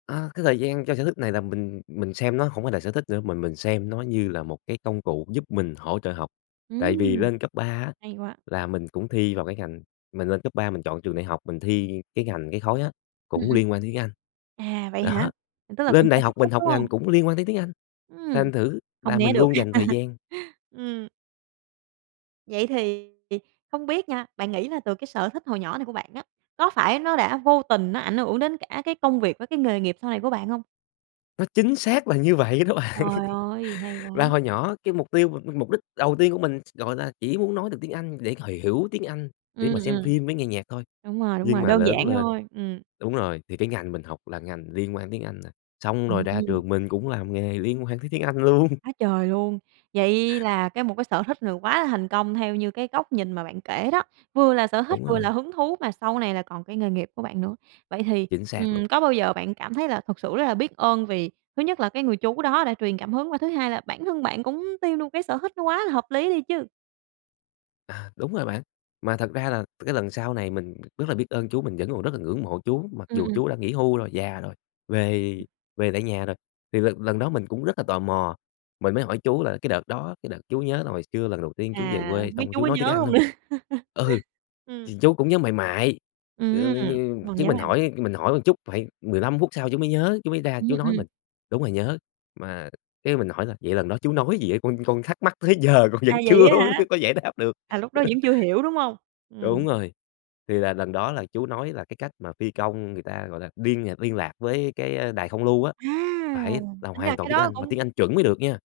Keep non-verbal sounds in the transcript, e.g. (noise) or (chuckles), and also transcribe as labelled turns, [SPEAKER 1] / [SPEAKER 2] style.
[SPEAKER 1] A, cái thời gian cho sở thích này là mình mình xem nó hổng phải là sở thích nữa, mà mình xem nó như là một cái công cụ giúp mình hỗ trợ học, tại vì
[SPEAKER 2] Ừm!
[SPEAKER 1] lên cấp 3 á,
[SPEAKER 2] Hay quá.
[SPEAKER 1] là mình cũng thi vào cái ngành mình lên cấp 3 mình chọn trường đại học, mình thi, ơ, cái ngành cái khối á,
[SPEAKER 2] Ừm,
[SPEAKER 1] cũng
[SPEAKER 2] ừm.
[SPEAKER 1] liên quan đến tiếng Anh.
[SPEAKER 2] À, vậy hả?
[SPEAKER 1] Đó.
[SPEAKER 2] Tức là cũng
[SPEAKER 1] Lên đại
[SPEAKER 2] phải tiếp
[SPEAKER 1] học mình
[SPEAKER 2] xúc,
[SPEAKER 1] học
[SPEAKER 2] đúng hông?
[SPEAKER 1] ngành cũng liên quan tới tiếng Anh,
[SPEAKER 2] Ừm.
[SPEAKER 1] thành thử
[SPEAKER 2] Hông
[SPEAKER 1] là
[SPEAKER 2] né
[SPEAKER 1] mình
[SPEAKER 2] được.
[SPEAKER 1] luôn dành thời
[SPEAKER 2] (chuckles)
[SPEAKER 1] gian
[SPEAKER 2] Ừm. Vậy thì, ì, không biết nha, bạn nghĩ là từ cái sở thích hồi nhỏ này của bạn á, có phải nó đã vô tình nó ảnh hưởng đến cả cái công việc với cái nghề nghiệp sau này của bạn hông?
[SPEAKER 1] Nó chính xác là như vậy đó bạn
[SPEAKER 2] Trời ơi, hay quá!
[SPEAKER 1] và hồi nhỏ cái mục tiêu mà mục đích đầu tiên của mình, gọi là, chỉ muốn nói được tiếng Anh để h hiểu tiếng Anh, để
[SPEAKER 2] Ừm,
[SPEAKER 1] mà xem
[SPEAKER 2] ừm.
[SPEAKER 1] phim với nghe nhạc thôi,
[SPEAKER 2] Đúng rồi, đúng
[SPEAKER 1] nhưng
[SPEAKER 2] rồi,
[SPEAKER 1] mà
[SPEAKER 2] đơn
[SPEAKER 1] lớn
[SPEAKER 2] giản
[SPEAKER 1] lên
[SPEAKER 2] thôi, ừm.
[SPEAKER 1] đúng rồi, thì cái ngành mình học là ngành liên quan đến tiếng Anh, a, xong rồi ra
[SPEAKER 2] Ừm!
[SPEAKER 1] trường mình cũng làm nghề liên quan đến tiếng Anh luôn.
[SPEAKER 2] Quá trời luôn! Vậy là cái một cái sở thích là quá là thành công theo như cái góc nhìn mà bạn kể đó, vừa là sở thích,
[SPEAKER 1] Đúng
[SPEAKER 2] vừa là
[SPEAKER 1] rồi.
[SPEAKER 2] hứng thú mà sau này là còn cái nghề nghiệp của bạn nữa. Vậy thì,
[SPEAKER 1] Chính xác luôn.
[SPEAKER 2] ừm, có bao giờ bạn cảm thấy là thực sự rất là biết ơn vì thứ nhất là cái người chú đó đã truyền cảm hứng và thứ hai là bản thân bạn cũng tiêu luôn cái sở thích nó quá là hợp lý đi chứ?
[SPEAKER 1] À, đúng rồi bạn, mà thật ra là cái lần sau này mình rất là biết ơn chú, mình vẫn còn rất là ngưỡng mộ chú, mặc
[SPEAKER 2] Ừm,
[SPEAKER 1] dù
[SPEAKER 2] ừm.
[SPEAKER 1] chú đã nghỉ hưu rồi, già rồi, về về tại nhà rồi. Thì lần lần đó mình cũng rất là tò mò, mình mới hỏi chú là "Cái đợt đó, cái đợt chú nhớ là hồi xưa lần đầu tiên chú về
[SPEAKER 2] À,
[SPEAKER 1] quê
[SPEAKER 2] biết
[SPEAKER 1] xong
[SPEAKER 2] chú
[SPEAKER 1] chú
[SPEAKER 2] có
[SPEAKER 1] nói tiếng
[SPEAKER 2] nhớ
[SPEAKER 1] Anh
[SPEAKER 2] hông nữa?
[SPEAKER 1] hông?" Ừ.
[SPEAKER 2] (chuckles) Ừm.
[SPEAKER 1] Thì chú cũng nhớ mại mại, ừ, m
[SPEAKER 2] Ừm!
[SPEAKER 1] như
[SPEAKER 2] Còn
[SPEAKER 1] chứ
[SPEAKER 2] nhớ
[SPEAKER 1] mình
[SPEAKER 2] mại mại.
[SPEAKER 1] hỏi mình hỏi chút phải 15 phút sau chú mới nhớ, chú mới ra
[SPEAKER 2] Ừm,
[SPEAKER 1] chú nói
[SPEAKER 2] ừm.
[SPEAKER 1] mình: "Đúng rồi nhớ." Mà cái mình hỏi là "Vậy lần đó chú nói gì á, con con thắc mắc tới giờ con
[SPEAKER 2] À,
[SPEAKER 1] vẫn
[SPEAKER 2] vậy
[SPEAKER 1] chưa
[SPEAKER 2] á hả?
[SPEAKER 1] (laughs) có giải đáp được."
[SPEAKER 2] À, lúc đó vẫn
[SPEAKER 1] (chuckles)
[SPEAKER 2] chưa hiểu, đúng hông? Ừm.
[SPEAKER 1] Đúng rồi. Thì là lần đó là chú nói là cái cách mà phi công người ta, gọi là, biên à, liên lạc với cái, a, đài không lưu á,
[SPEAKER 2] À!
[SPEAKER 1] phải là
[SPEAKER 2] Tính ra
[SPEAKER 1] hoàn toàn
[SPEAKER 2] cái
[SPEAKER 1] tiếng
[SPEAKER 2] đó
[SPEAKER 1] Anh, mà tiếng
[SPEAKER 2] cũng
[SPEAKER 1] Anh chuẩn mới được nha.